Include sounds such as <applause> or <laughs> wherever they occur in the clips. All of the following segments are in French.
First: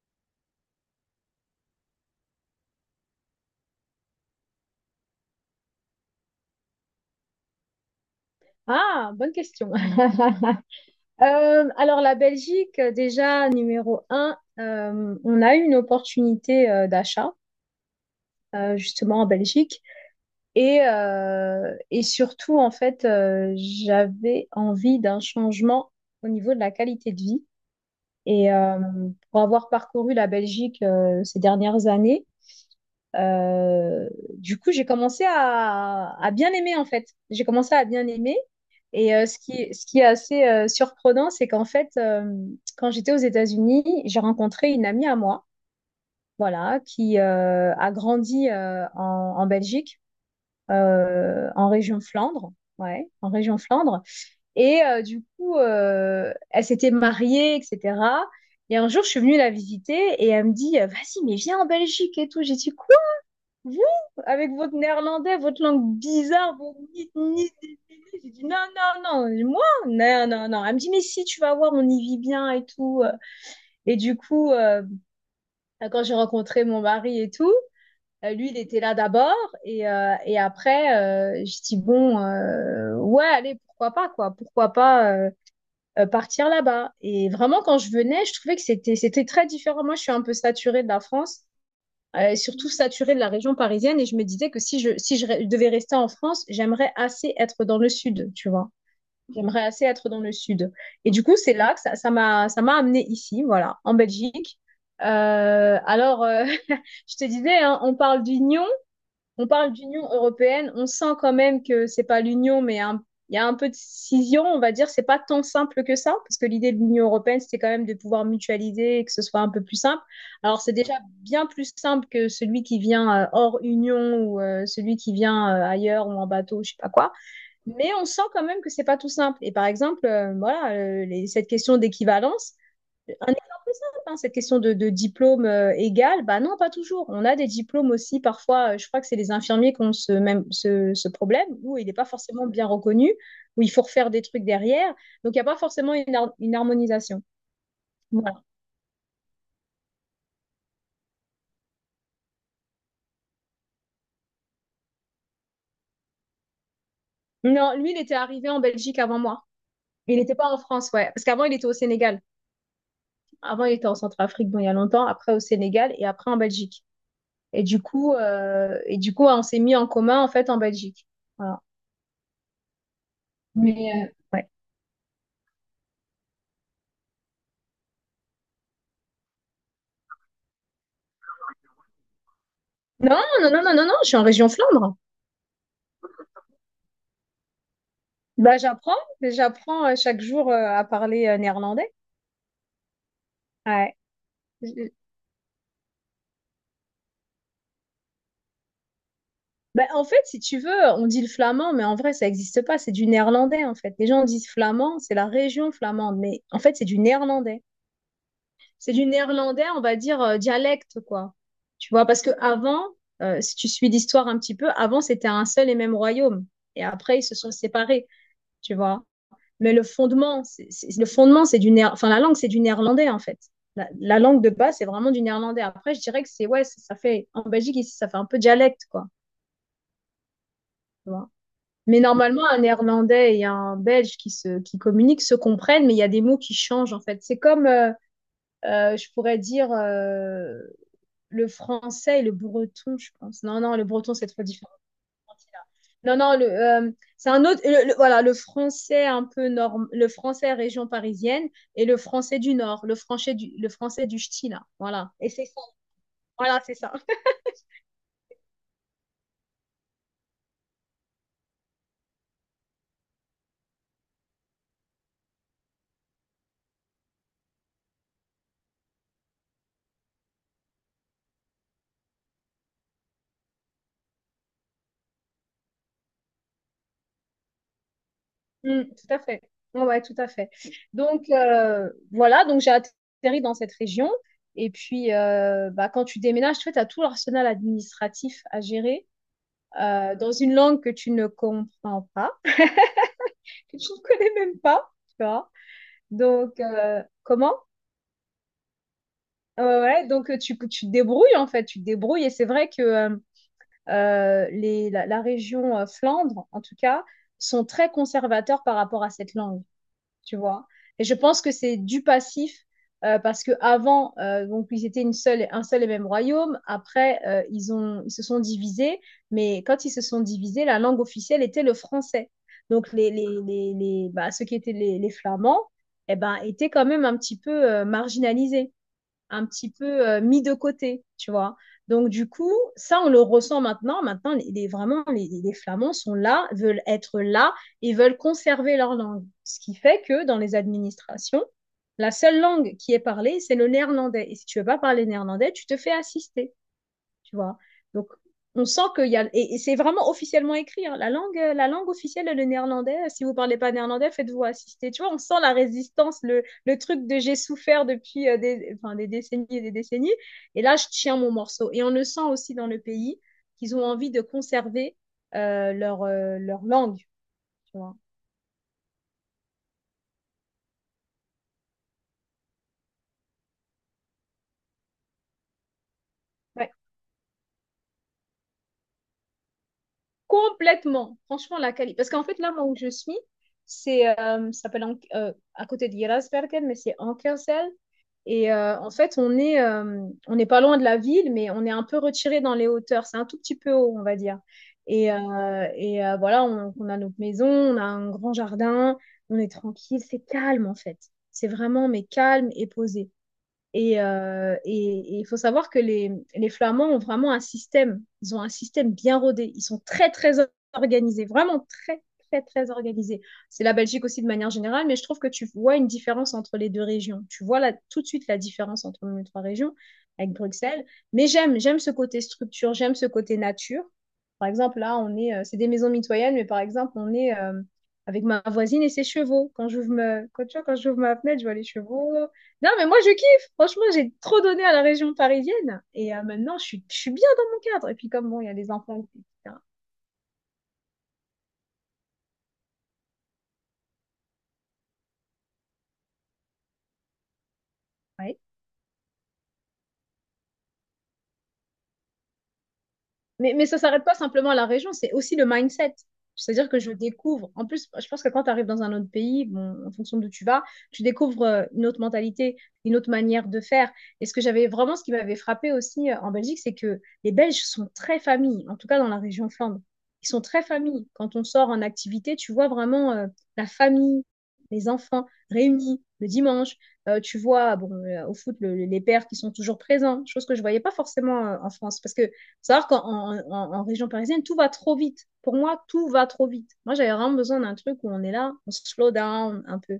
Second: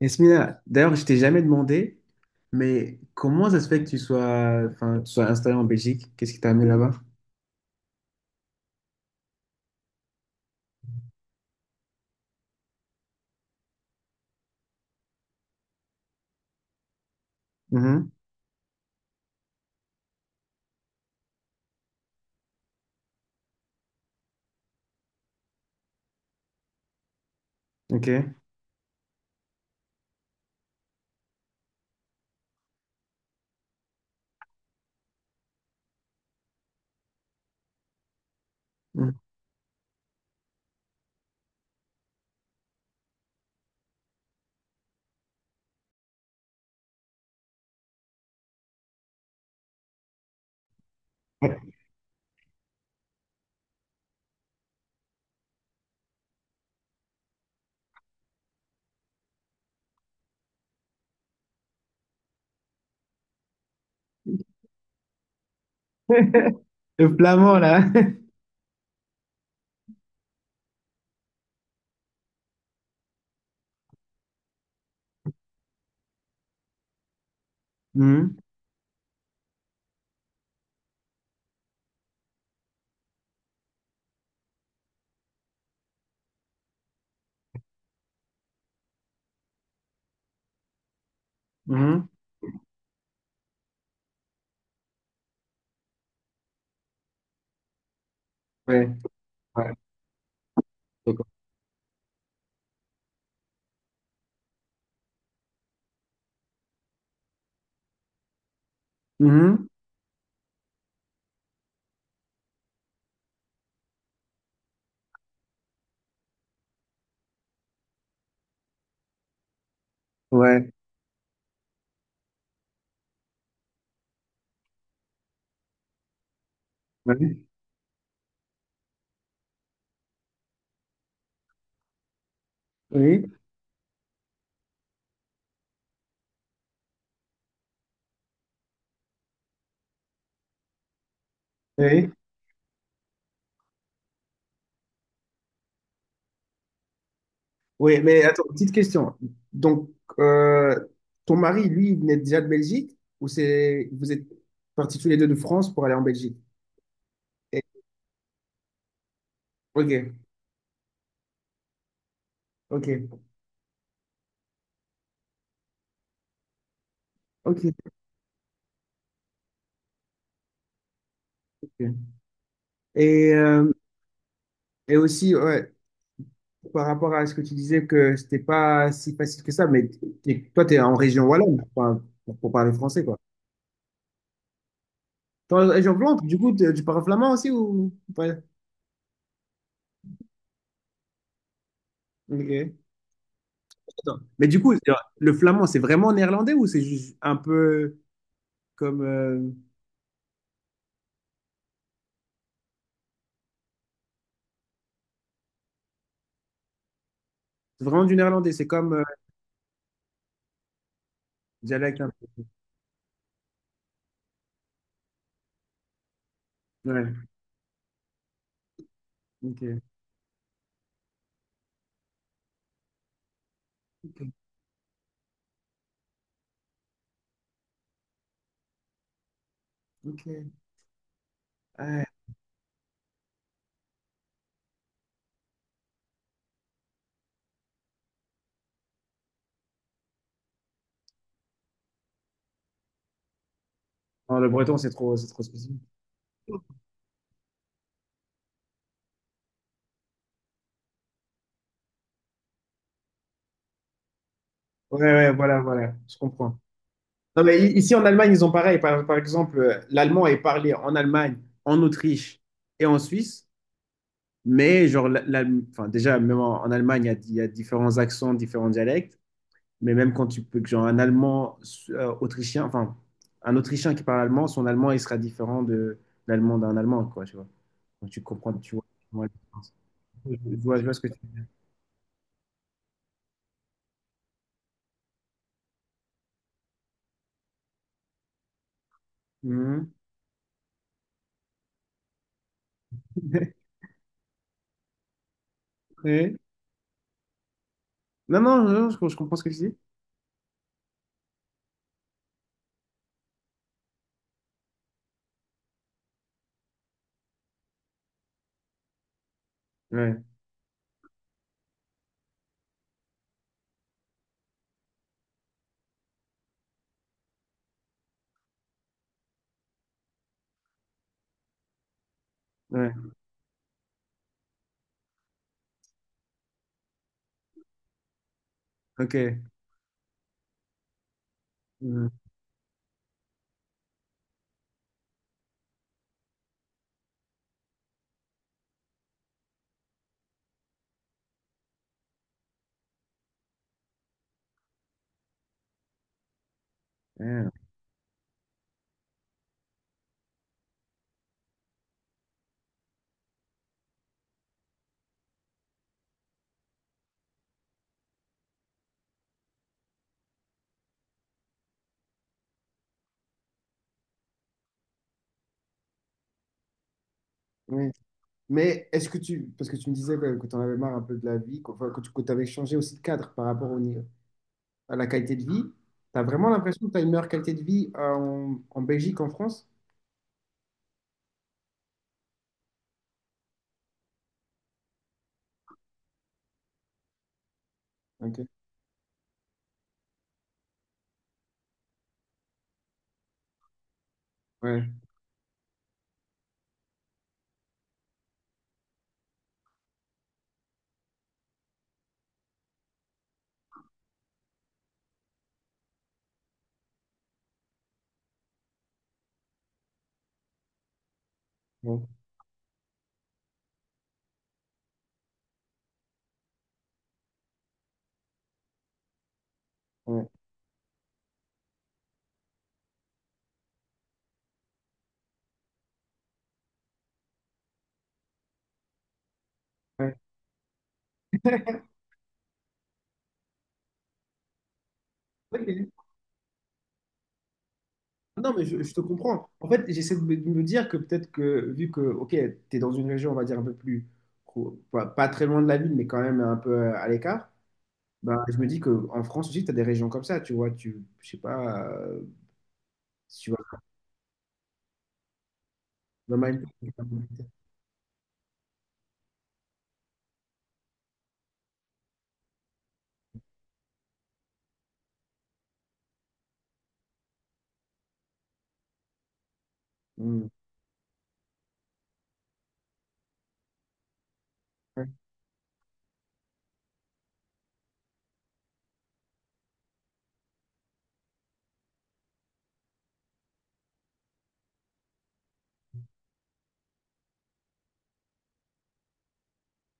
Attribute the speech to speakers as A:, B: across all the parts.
A: Esmina, d'ailleurs, je t'ai jamais demandé, mais comment ça se fait que enfin, tu sois installé en Belgique? Qu'est-ce qui t'a amené là-bas?
B: Ah, bonne question. <laughs> Alors la Belgique, déjà numéro un, on a eu une opportunité d'achat
A: Mhm.
B: justement en Belgique. Et et surtout en fait j'avais envie d'un changement au niveau de la qualité de vie.
A: Ok.
B: Et pour avoir parcouru la Belgique ces dernières années, Euh, du coup, j'ai commencé à bien aimer en fait. J'ai commencé à bien aimer.
A: Mhm.
B: Ce qui est assez surprenant, c'est qu'en fait, quand j'étais aux États-Unis, j'ai rencontré une amie à moi, voilà, qui a grandi en Belgique,
A: Ouais.
B: en région Flandre, ouais, en région Flandre. Et du coup, elle s'était mariée, etc. Et un jour, je suis venue la visiter et elle me dit, vas-y, mais viens en Belgique et tout. J'ai dit, vous, avec votre néerlandais, votre langue bizarre, vos
A: Le
B: ni, ni, ni,
A: flamand,
B: ni.
A: là. <laughs>
B: J'ai dit non, non, non, moi, non, non, non. Elle me dit, mais si, tu vas voir, on y vit bien et tout. Et du coup, quand j'ai rencontré mon mari et tout,
A: Mhm,
B: lui, il était là d'abord. Et après, j'ai dit, bon, ouais, allez, pourquoi pas, quoi. Pourquoi pas partir là-bas. Et vraiment, quand je venais, je trouvais que c'était très différent. Moi, je suis un peu saturée de la France,
A: mhm.
B: surtout saturée de la région parisienne. Et je me disais que si je devais rester en France, j'aimerais assez être dans le sud, tu vois.
A: Ouais.
B: J'aimerais
A: Ouais.
B: assez être dans le sud. Et du
A: D'accord.
B: coup, c'est là que ça m'a amenée ici, voilà, en Belgique. Alors, <laughs> je te disais, hein, on
A: Mhm.
B: parle d'Union européenne, on sent quand même que c'est pas l'Union, il y a un peu de scission, on va dire. C'est pas tant simple que ça, parce que l'idée de l'Union européenne, c'était quand même de pouvoir mutualiser et que ce soit un peu plus simple. Alors,
A: Ouais.
B: c'est déjà bien plus simple que celui qui vient hors Union ou celui qui vient ailleurs ou en bateau, je sais pas quoi.
A: Ouais.
B: Mais on sent quand même que c'est pas tout simple. Et par exemple, voilà, cette question d'équivalence.
A: Oui.
B: Un exemple simple, hein, cette question de diplôme égal, bah non, pas toujours. On a des diplômes aussi, parfois, je crois que c'est les infirmiers qui ont ce problème, où il n'est pas
A: Oui.
B: forcément bien reconnu, où il faut refaire des trucs derrière. Donc, il n'y a pas forcément une harmonisation.
A: Oui, mais attends,
B: Voilà.
A: petite question. Donc, euh, ton mari, lui, il venait déjà de Belgique ou c'est vous êtes partis tous les deux de France pour aller en Belgique? Et-
B: Non, lui, il était arrivé en Belgique avant moi. Il
A: Ok.
B: n'était pas en France, ouais. Parce qu'avant, il était au Sénégal.
A: Ok.
B: Avant, il était en Centrafrique, bon, il y a longtemps, après au Sénégal et après en Belgique.
A: Ok.
B: Et du coup, on s'est mis en commun, en fait, en Belgique. Voilà.
A: Ok. Et, euh,
B: Mais ouais.
A: et aussi, ouais, par rapport à ce que tu disais que c'était pas si facile que ça, mais toi, tu es en région wallonne enfin, pour parler français, quoi.
B: Non, non, non, non, non, non, je suis en région Flandre.
A: T'es en région flamande, du coup, tu parles flamand aussi ou pas?
B: Bah, j'apprends, j'apprends chaque jour à parler néerlandais.
A: Ok.
B: Ouais.
A: Attends. Mais du coup,
B: Je-
A: le flamand, c'est vraiment néerlandais ou c'est juste un peu comme,
B: Bah, en fait, si tu veux, on dit le flamand, mais en vrai, ça n'existe pas, c'est du néerlandais, en fait. Les gens disent flamand, c'est la région flamande, mais en fait, c'est du néerlandais.
A: c'est vraiment du néerlandais, c'est
B: C'est
A: comme,
B: du néerlandais, on va dire, dialecte, quoi. Tu
A: dialecte
B: vois,
A: un
B: parce que
A: peu.
B: avant, si tu suis l'histoire un petit peu, avant, c'était un seul et même royaume. Et après, ils
A: Ouais,
B: se sont séparés, tu vois. Mais
A: ok.
B: le fondement, c'est du néer- enfin la langue, c'est du néerlandais en fait. La
A: Ok.
B: langue de base, c'est vraiment du néerlandais. Après, je dirais que c'est ouais, ça fait en Belgique ici, ça fait un peu dialecte quoi.
A: Ok.
B: Tu Mais
A: Ouais.
B: normalement, un néerlandais et un belge qui communiquent se comprennent, mais il y a des mots qui changent en fait. C'est comme je pourrais dire le français et le breton, je pense. Non, non, le breton c'est
A: Non,
B: trop
A: le
B: différent.
A: breton, c'est trop spécifique.
B: Non, non, le, c'est un autre. Voilà, le français un peu norm, le français région parisienne et le français du Nord, le français du ch'ti, là.
A: Ouais,
B: Voilà. Et
A: ouais,
B: c'est
A: voilà,
B: ça.
A: voilà, je comprends.
B: Voilà, c'est ça. <laughs>
A: Non, mais ici en Allemagne, ils ont pareil. Par exemple, l'allemand est parlé en Allemagne, en Autriche et en Suisse. Mais genre, enfin, déjà, même en Allemagne, il y a différents accents, différents dialectes. Mais même quand tu peux, que, genre, un allemand autrichien, enfin, un autrichien qui parle allemand, son allemand, il sera différent de l'allemand d'un allemand, quoi, tu vois. Donc, tu comprends,
B: Mm, tout
A: tu
B: à
A: vois la
B: fait.
A: différence.
B: Ouais, ouais, tout à
A: Je,
B: fait.
A: je vois, je vois ce que tu
B: Donc, voilà, donc j'ai atterri dans cette région. Et puis, bah, quand tu déménages, tu as tout l'arsenal administratif à gérer
A: Mhm.
B: dans une langue que tu ne comprends pas,
A: <laughs>
B: que tu ne <laughs> connais même pas, tu vois.
A: Ouais.
B: Donc, comment?
A: Non, non, non, je comprends ce que tu
B: Ouais,
A: dis.
B: ouais, donc tu te débrouilles en fait, tu te débrouilles et c'est vrai que la région Flandre, en tout cas, sont très conservateurs par rapport à cette langue,
A: Ouais,
B: tu vois. Et je pense que c'est du passif, parce que avant, donc ils étaient un seul et même royaume. Après, ils se sont divisés, mais quand ils se sont divisés, la langue officielle était le français. Donc
A: ouais,
B: ceux qui étaient les Flamands, eh ben, étaient quand même un petit peu marginalisés,
A: ok.
B: un petit peu mis de côté, tu vois. Donc,
A: Mhm.
B: du coup, ça, on le ressent maintenant. Maintenant, vraiment, les Flamands sont là, veulent être là et veulent conserver leur langue. Ce qui fait que dans les administrations, la seule langue qui est parlée, c'est le néerlandais. Et si tu veux pas parler néerlandais, tu te fais assister, tu
A: Ouais.
B: vois. Donc, on sent qu'il y a... et c'est vraiment officiellement écrit, hein. La langue officielle, est le néerlandais. Si vous parlez pas néerlandais, faites-vous assister. Tu vois, on sent la résistance, le truc de j'ai souffert depuis des décennies. Et là, je tiens mon morceau. Et on le sent aussi dans le pays qu'ils ont envie de conserver leur langue. Tu
A: Oui.
B: vois.
A: Mais est-ce que tu, parce que tu me disais quand même que tu en avais marre un peu de la vie, qu'enfin, que tu avais changé aussi de cadre par rapport au, ni- à la qualité de vie, tu as vraiment
B: Ouais,
A: l'impression que tu as une meilleure qualité de vie en, en Belgique qu'en France?
B: complètement. Franchement, la qualité. Parce qu'en fait, là, moi où je suis, ça s'appelle à côté de Gerasbergen, mais c'est Ankersel.
A: Ok,
B: Et en fait, on n'est pas loin de la ville, mais on est un peu retiré dans les hauteurs. C'est un tout petit peu haut, on va dire.
A: ouais,
B: Et voilà, on a notre maison, on a un grand jardin, on est tranquille, c'est calme en fait. C'est vraiment, mais calme et posé. Et et il faut savoir que les Flamands ont vraiment un système. Ils ont un système bien rodé. Ils sont très, très organisés. Vraiment très,
A: bon,
B: très, très organisés. C'est la Belgique aussi de manière générale, mais je trouve que tu vois une différence entre les deux régions. Tu vois là, tout de suite la différence entre nos trois régions,
A: ouais,
B: avec Bruxelles. Mais j'aime, j'aime ce côté structure, j'aime ce côté nature. Par exemple, là, c'est des maisons mitoyennes, mais par exemple, on est avec ma voisine et ses chevaux.
A: ouais.
B: Quand j'ouvre ma fenêtre, je vois les chevaux. Non, mais moi, je kiffe. Franchement, j'ai trop donné à la région parisienne
A: Ok.
B: et maintenant, je suis bien dans mon cadre. Et puis, comme bon, il y
A: Non,
B: a
A: mais
B: les
A: je
B: enfants,
A: te comprends.
B: etc.
A: En fait, j'essaie de me dire que peut-être que, vu que, ok, tu es dans une région, on va dire, un peu plus, pas très loin de la ville, mais quand même un peu à l'écart,
B: Ouais.
A: bah, je me dis qu'en France aussi, tu as des régions comme ça, tu vois, tu, je sais pas, si tu
B: Mais
A: vas
B: ça s'arrête pas simplement à la région, c'est aussi le mindset.
A: dans ma-
B: C'est-à-dire que je découvre, en plus, je pense que quand tu arrives dans un autre pays, bon, en fonction d'où tu vas, tu découvres une autre mentalité, une autre manière de faire. Et ce que j'avais vraiment, ce qui m'avait frappé aussi en Belgique, c'est que les Belges sont très familles, en tout cas dans la région Flandre. Ils sont
A: Hmm.
B: très familles. Quand on sort en activité, tu vois vraiment la famille, les
A: Ouais,
B: enfants réunis le dimanche. Tu vois, bon, au foot, les pères qui sont toujours présents, chose que je voyais pas forcément en France, parce que savoir qu'en région parisienne, tout va trop vite. Pour moi, tout va trop vite. Moi, j'avais vraiment besoin d'un truc où on est là, on se slow down un peu,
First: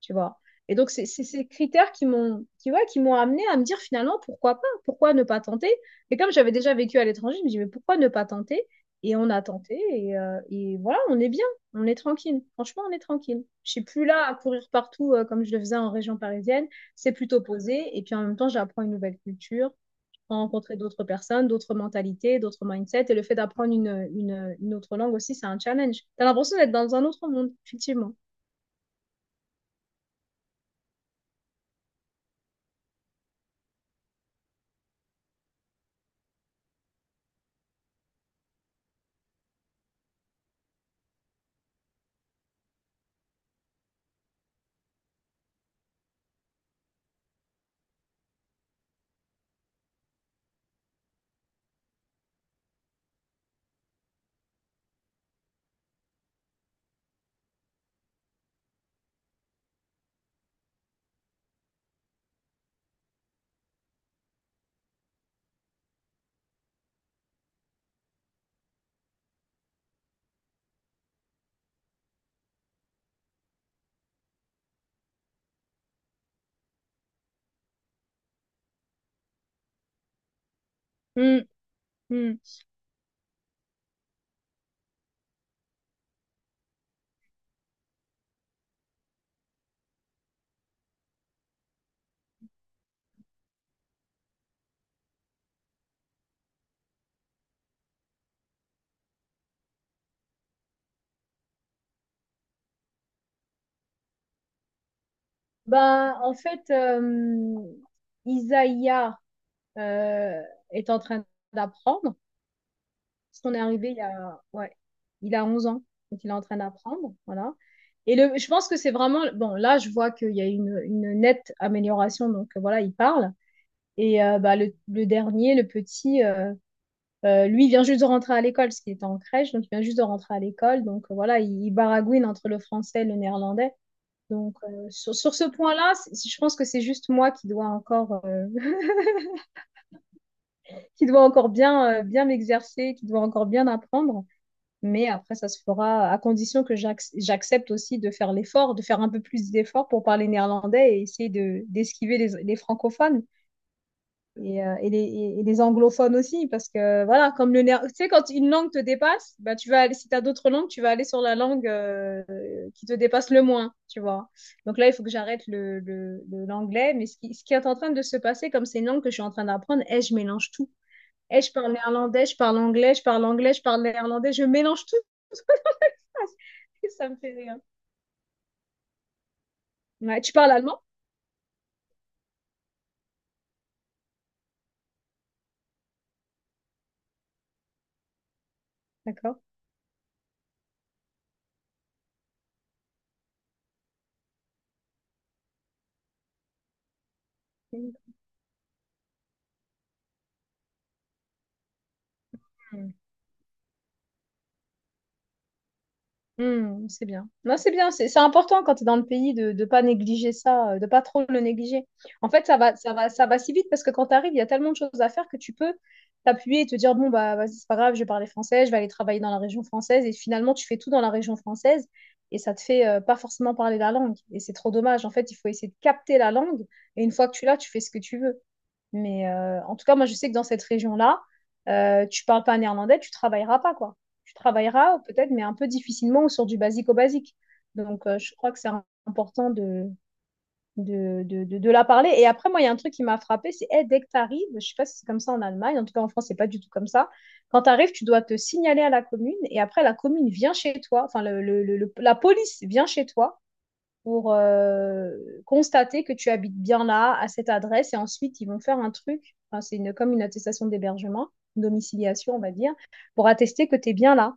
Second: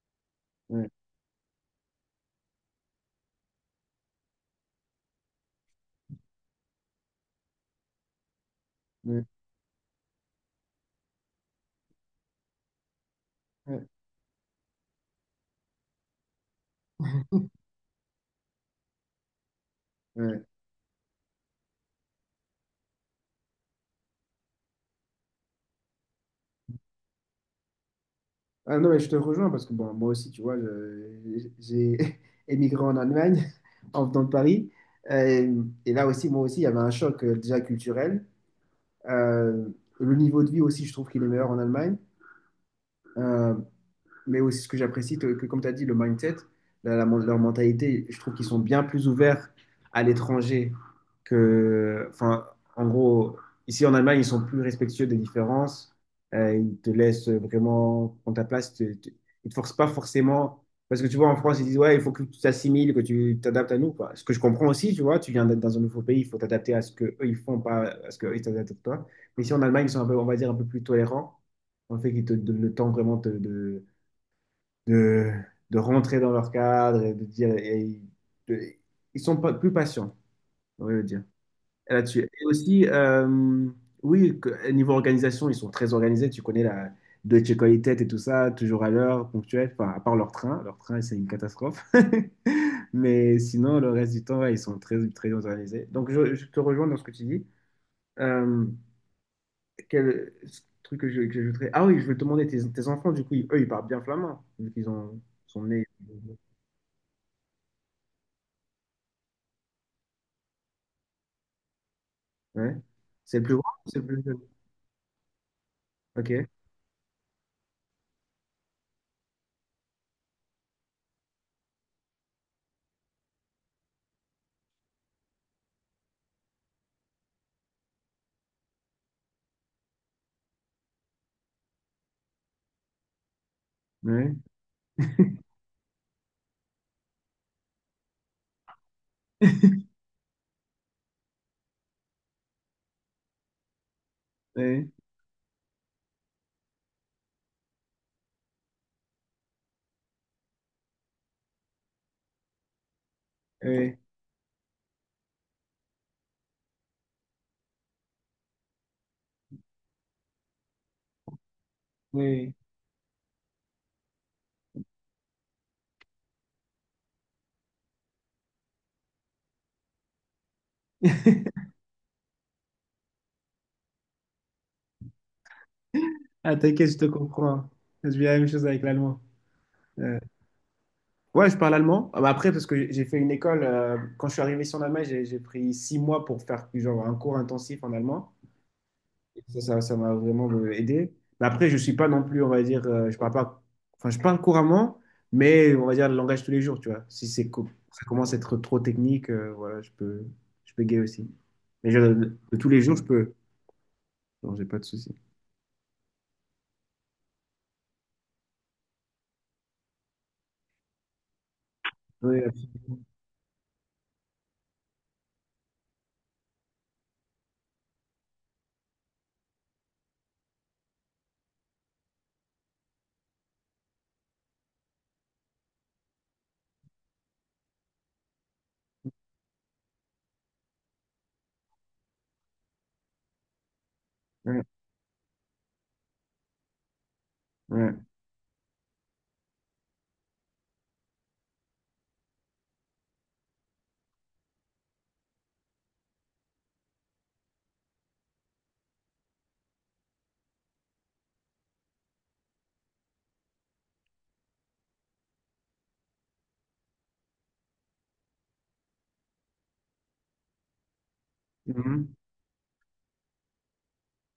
B: tu vois. Et
A: ouais,
B: donc, c'est ces critères ouais, qui m'ont amené à me dire finalement, pourquoi pas? Pourquoi ne pas tenter? Et comme j'avais déjà vécu à l'étranger, je me dis, mais pourquoi ne pas tenter? Et
A: ouais,
B: on a tenté et voilà, on est bien, on est tranquille. Franchement, on est tranquille. Je suis
A: ouais,
B: plus là à courir partout comme je le faisais en région parisienne. C'est plutôt posé et puis en même temps, j'apprends une nouvelle culture,
A: ouais.
B: rencontrer d'autres personnes, d'autres mentalités, d'autres mindsets. Et le fait d'apprendre une autre langue aussi, c'est un challenge. T'as l'impression d'être dans un autre monde, effectivement.
A: Ah non, mais je te rejoins parce que bon, moi aussi, tu vois, j'ai <laughs> émigré en Allemagne <laughs> en venant de Paris. Et là aussi, moi aussi, il y avait un choc déjà culturel. Euh, le niveau de vie aussi, je trouve qu'il est meilleur en Allemagne. Euh, mais aussi ce que j'apprécie, que comme tu as dit, le mindset, leur mentalité, je trouve qu'ils sont bien plus ouverts à l'étranger que, enfin, en gros, ici en Allemagne, ils sont plus respectueux des différences. Ils te laissent vraiment prendre ta place. Ils te forcent pas forcément. Parce que tu vois, en France, ils disent, ouais, il faut que tu t'assimiles, que tu t'adaptes à nous, quoi. Ce que je comprends aussi, tu vois, tu viens d'être dans un nouveau pays, il faut t'adapter à ce que eux ils font, pas à ce que eux, ils t'adaptent à toi. Mais ici en Allemagne, ils sont un peu, on va dire, un peu plus tolérants. En fait, qu'ils te donnent le temps vraiment de, de rentrer dans leur cadre et de dire. De- ils sont pas, plus patients, on va le dire,
B: Mm,
A: là-dessus.
B: mm.
A: Et aussi, oui, niveau organisation, ils sont très organisés. Tu connais la Deutsche Qualität et tout ça, toujours à l'heure, ponctuel, enfin, à part leur train. Leur train, c'est une catastrophe. <laughs> Mais sinon, le reste du temps, ouais, ils sont très, très organisés. Donc, je te rejoins dans ce que tu dis. Euh, quel truc que que j'ajouterais? Ah oui, je veux te demander, tes enfants, du coup, eux, ils parlent bien flamand, vu qu'ils sont nés.
B: Ben, en fait, euh, Isaiah euh, est en train d'apprendre.
A: Ouais. C'est
B: Parce
A: le plus
B: qu'on est
A: grand ou
B: arrivé il
A: c'est
B: y
A: le plus jeune?
B: a, ouais, il a 11 ans. Donc, il est en
A: Ok.
B: train d'apprendre. Voilà. Et le, je pense que c'est vraiment. Bon, là, je vois qu'il y a une nette amélioration. Donc, voilà, il parle. Et bah, le dernier, le petit, lui, il vient juste de rentrer à l'école, parce qu'il était en crèche, donc il vient juste de rentrer à l'école. Donc voilà, il baragouine entre le français et le néerlandais.
A: Ouais.
B: Donc sur, sur ce point-là, c'est- je pense que c'est juste moi qui dois encore, <laughs>
A: <laughs>
B: qui dois encore bien, bien m'exercer, qui dois encore bien apprendre.
A: Oui,
B: Mais après, ça se fera à condition que j'accepte aussi de faire l'effort, de faire un peu plus d'efforts pour parler néerlandais et essayer de, d'esquiver les francophones.
A: oui,
B: Et, et, les, les anglophones aussi, parce que voilà, comme tu sais, quand une langue te dépasse, bah, tu vas aller, si tu as d'autres langues, tu vas aller sur la langue
A: oui.
B: qui te dépasse le moins, tu vois. Donc là, il faut que j'arrête l'anglais, mais ce qui est en train de se passer, comme c'est une langue que je suis en train d'apprendre, eh, je mélange tout. Eh, je
A: <laughs>
B: parle néerlandais, je parle anglais, je parle anglais, je parle néerlandais, je mélange tout <laughs>
A: Ah,
B: ça
A: t'inquiète, je te
B: Ça me fait rire.
A: comprends. Je vis la même chose avec l'allemand. Euh,
B: Ouais, tu parles allemand?
A: ouais, je parle allemand. Ah bah après, parce que j'ai fait une école, quand je suis arrivé ici en Allemagne, j'ai pris 6 mois pour faire genre, un cours intensif en allemand.
B: D'accord.
A: Ça m'a vraiment aidé. Mais après, je suis pas non plus, on va dire, je parle pas, enfin, je parle couramment, mais on va dire le langage tous les jours, tu vois. Si ça commence à être trop technique, voilà, je peux gay aussi. Mais de tous les jours, je peux. Non, j'ai pas de souci.
B: Hmm, c'est bien. Non, c'est bien. C'est important quand tu es dans le pays de ne pas négliger ça, de pas trop le négliger. En fait,
A: Ouais,
B: ça va si vite parce que quand tu arrives, il y a tellement de choses à faire que tu peux t'appuyer et te dire, bon, bah, vas-y, c'est pas grave, je vais parler français, je vais aller travailler dans la région française. Et finalement, tu fais tout dans la région française et ça te fait pas forcément parler la langue. Et c'est trop dommage. En fait, il faut essayer de capter la langue et une fois que tu l'as, tu fais ce que tu veux. Mais en tout cas, moi, je sais que dans cette région-là, tu parles pas néerlandais, tu travailleras pas, quoi. Tu
A: ouais,
B: travailleras peut-être, mais un peu difficilement ou sur du basique au basique.
A: ouais.
B: Donc, je crois que c'est important de de la parler. Et après, moi, il y a un truc qui m'a frappé, c'est hey, dès que tu arrives, je sais pas si c'est comme ça en Allemagne, en tout cas en France, c'est pas du tout comme ça. Quand tu arrives, tu dois te signaler à la commune et après, la commune vient chez toi, enfin, la police vient chez toi pour constater que tu habites bien là, à cette adresse, et ensuite ils vont faire un truc, enfin, c'est une, comme une attestation d'hébergement, une
A: Mhm.
B: domiciliation on va dire, pour attester que tu es bien là.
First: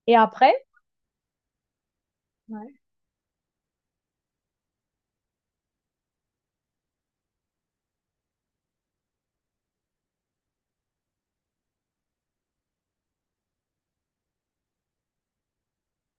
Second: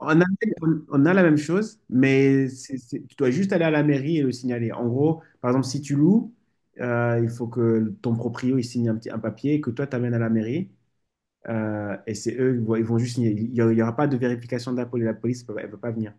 A: En
B: Et
A: Allemagne,
B: après,
A: on a la même chose, mais
B: ouais.
A: tu dois juste aller à la mairie et le signaler. En gros, par exemple, si tu loues, il faut que ton proprio il signe un petit, un papier que toi, tu amènes à la mairie. Et c'est eux, ils vont juste signer. Il n'y aura pas de vérification de la police. La police, elle ne peut pas venir.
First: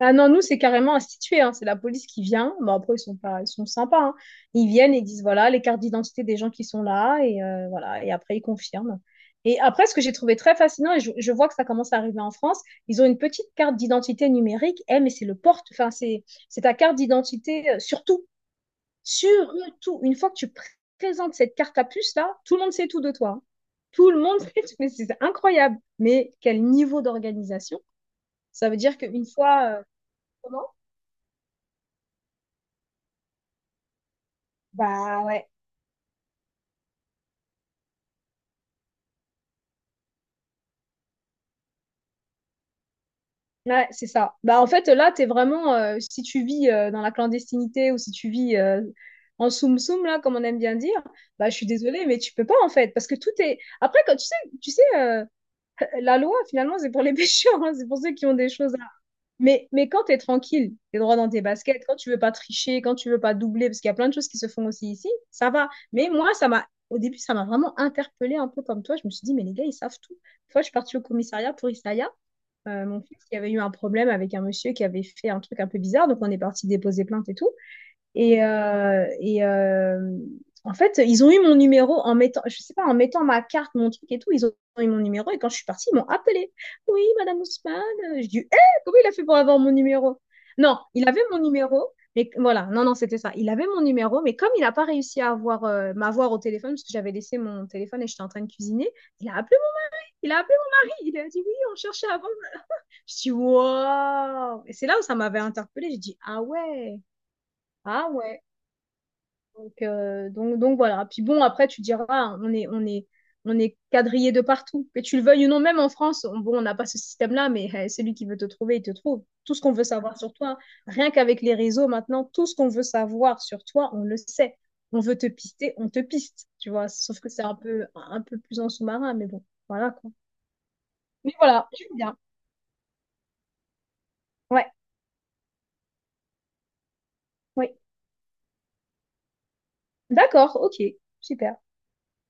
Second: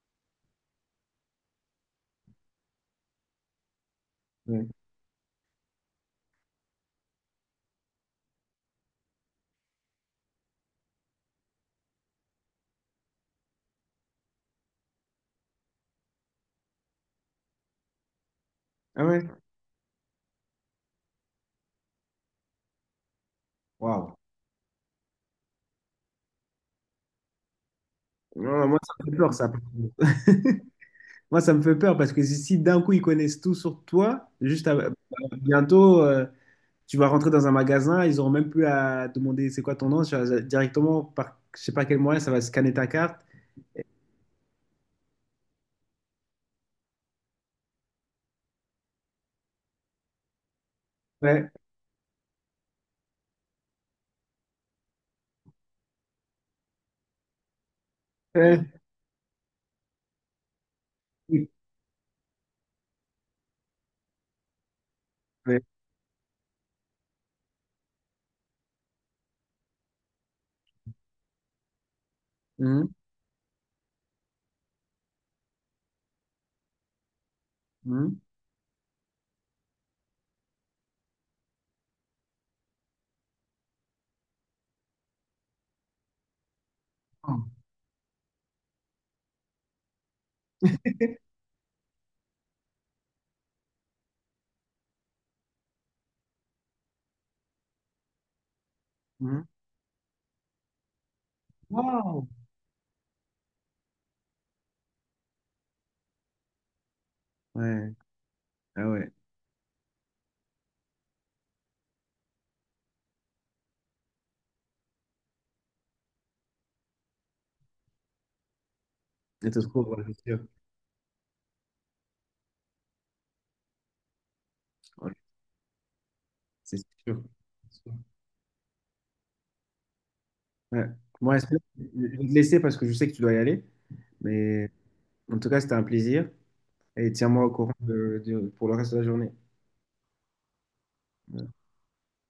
B: Ah non, nous, c'est carrément institué, hein. C'est la police qui vient. Bon, après, ils sont pas, ils sont sympas, hein.
A: Ouais.
B: Ils viennent et ils disent, voilà, les cartes d'identité des gens qui sont là, et voilà, et après, ils confirment. Et après, ce que j'ai trouvé très fascinant, et je vois que ça commence à arriver en France, ils ont une petite carte d'identité numérique. Eh, mais c'est le porte, enfin, c'est ta carte d'identité, surtout,
A: Ah ouais?
B: surtout, une fois que présentes cette carte à puce, là, tout le monde sait tout de toi, hein. Tout
A: Waouh.
B: le monde <laughs> sait tout, mais c'est incroyable. Mais quel niveau d'organisation!
A: Non,
B: Ça veut
A: moi, ça
B: dire
A: me fait
B: qu'une
A: peur, ça.
B: fois, euh,
A: Moi, ça me fait peur parce que si d'un coup, ils connaissent tout sur toi,
B: bah ouais,
A: bientôt, tu vas rentrer dans un magasin, ils auront même plus à demander c'est quoi ton nom, ça va directement, par je sais pas quel moyen, ça va scanner ta carte.
B: ouais, c'est ça. Bah en fait, là, t'es vraiment, si tu vis dans la clandestinité ou si tu vis en soum-soum, là, comme on aime bien dire,
A: Ouais,
B: bah je suis désolée, mais tu peux pas en fait, parce que tout est. Après, quand tu sais, euh, <laughs> la loi, finalement, c'est pour les <laughs> pêcheurs, hein, c'est pour ceux qui ont des choses
A: ouais,
B: à. Mais quand t'es tranquille, t'es droit dans tes
A: oui,
B: baskets, quand tu veux pas tricher, quand tu veux pas doubler, parce qu'il y a plein de choses qui se font aussi ici, ça
A: ouais.
B: va. Mais moi, ça m'a. Au début, ça m'a vraiment interpellée un peu comme toi. Je me suis dit, mais les gars, ils savent tout. Une fois, je suis partie au commissariat pour Issaïa.
A: Mhm,
B: Mon fils, il y avait eu un problème avec un monsieur qui avait fait un truc un peu bizarre, donc on est parti déposer plainte et tout.
A: mhm,
B: Et, en fait, ils ont eu mon numéro en mettant, je sais pas, en mettant ma carte, mon truc et tout, ils ont eu mon numéro. Et quand je suis partie, ils m'ont appelé. Oui, Madame Ousmane. Je dis, hé, comment il a fait pour avoir mon numéro? Non, il avait mon numéro, mais voilà, non, c'était ça. Il avait mon numéro, mais comme il n'a pas réussi à avoir, m'avoir au téléphone, parce que j'avais laissé mon téléphone et j'étais en train de cuisiner, il a
A: mhm.
B: appelé, il a appelé mon mari. Il a dit oui, on cherchait
A: Waouh.
B: avant, je dis, wow! Et c'est là où ça m'avait interpellée. J'ai dit, ah ouais,
A: Ouais,
B: ah ouais.
A: ah ouais.
B: Donc, voilà. Puis bon, après, tu diras, on est quadrillé de partout. Que tu le veuilles ou non, même en France, on, bon, on n'a pas ce système-là, mais eh, celui qui veut te trouver, il te trouve.
A: Et
B: Tout
A: te
B: ce qu'on veut
A: trouves, ouais,
B: savoir
A: c'est
B: sur
A: sûr.
B: toi, rien qu'avec les réseaux maintenant, tout ce qu'on veut savoir sur toi, on le sait. On
A: Ouais,
B: veut te pister, on te piste, tu
A: c'est
B: vois. Sauf
A: sûr.
B: que c'est un peu plus en sous-marin, mais bon, voilà quoi.
A: Ouais. Bon,
B: Mais
A: Yasmine,
B: voilà, j'aime
A: je
B: bien.
A: vais te laisser parce que je sais que tu dois y aller.
B: Ouais,
A: Mais en tout cas, c'était un plaisir. Et tiens-moi au courant
B: oui.
A: pour le reste de la journée.
B: D'accord, ok,
A: Ouais.
B: super.